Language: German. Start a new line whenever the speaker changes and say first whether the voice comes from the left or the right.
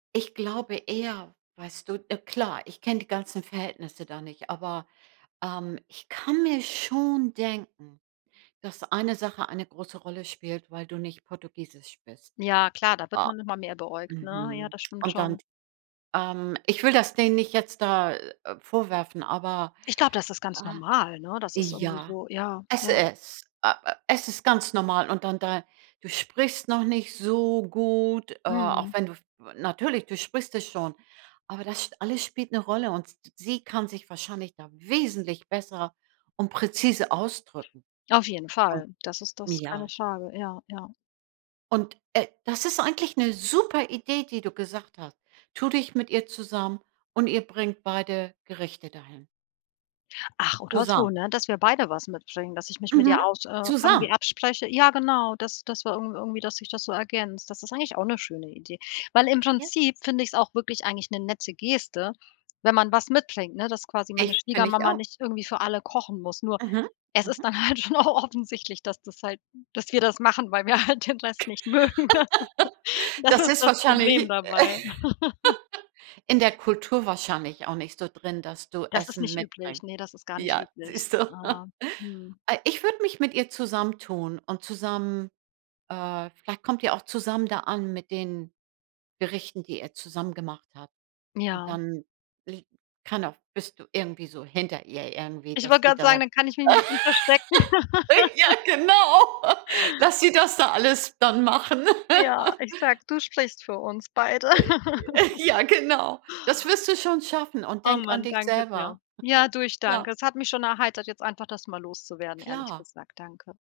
right: Ich glaube eher, weißt du? Äh, klar, ich kenne die ganzen Verhältnisse da nicht, aber, ähm, ich kann mir schon denken, dass eine Sache eine große Rolle spielt, weil du nicht Portugiesisch bist.
left: Ja, klar, da wird
right: O
left: man noch mal mehr beäugt, ne? Ja,
right: mhm.
left: das stimmt
right: Und dann
left: schon.
right: ähm, ich will das denen nicht jetzt da, äh, vorwerfen, aber
left: Ich glaube, das ist ganz
right: ah
left: normal, ne? Das ist irgendwie
right: ja,
left: so ja,
right: es
left: ja.
right: ist äh äh, es ist ganz normal und dann da du sprichst noch nicht so gut, äh, auch
left: Mhm.
right: wenn du, w natürlich, du sprichst es schon, aber das sch alles spielt 'ne Rolle und s sie kann sich wahrscheinlich da wesentlich besser und präzise ausdrücken.
left: Auf jeden
right: Mhm,
left: Fall, das ist das keine
right: ja.
left: Frage, ja, ja.
right: Und, äh, das ist eigentlich 'ne super Idee, die du gesagt hast. Tu dich mit ihr zusammen und ihr bringt beide Gerichte dahin.
left: Ach, oder so,
right: Zusammen.
left: ne? Dass wir beide was mitbringen, dass ich mich mit ihr
right: Mhm.
left: aus äh, irgendwie
right: Zusammen.
left: abspreche. Ja genau, das das wir irgend irgendwie dass sich das so ergänzt. Das ist eigentlich auch 'ne schöne Idee, weil im
right: Ja.
left: Prinzip finde ich's auch wirklich eigentlich 'ne nette Geste, wenn man was mitbringt, ne? Dass quasi meine
right: Ich kenne ich
left: Schwiegermama
right: auch.
left: nicht irgendwie für alle kochen muss. Nur
right: Mhm.
left: es ist
right: Mhm.
left: dann halt schon auch offensichtlich, dass das halt dass wir das machen, weil wir halt den Rest nicht mögen, ne? Das
right: Das
left: ist
right: ist
left: das Problem
right: wahrscheinlich, äh
left: dabei.
right: in der Kultur wahrscheinlich auch nicht so drin, dass du
left: Das ist
right: Essen
left: nicht üblich.
right: mitbringst.
left: Ne, das ist gar nicht
right: Ja,
left: üblich.
right: siehst
left: Äh,
right: du.
left: hm.
right: Ah ich würde mich mit ihr zusammentun und zusammen äh, vielleicht kommt ihr auch zusammen da an mit den Gerichten, die ihr zusammen gemacht habt. Und
left: Ja.
right: dann li keiner bist du irgendwie so hinter ihr irgendwie,
left: Ich wollte
right: dass die
left: grade sagen,
right: da
left: dann kann ich mich 'n bisschen verstecken.
right: ja, genau. Lass sie das da alles dann machen.
left: Ja, ich sage, du sprichst für uns beide.
right: [unintelligible] Ja, genau. Das wirst du schon schaffen. Und
left: Oh
right: denke an
left: man,
right: dich
left: danke dir.
right: selber.
left: Ja, du, ich
right: Ja.
left: danke. Es hat mich schon erheitert, jetzt einfach das mal loszuwerden, ehrlich
right: Klar.
left: gesagt. Danke.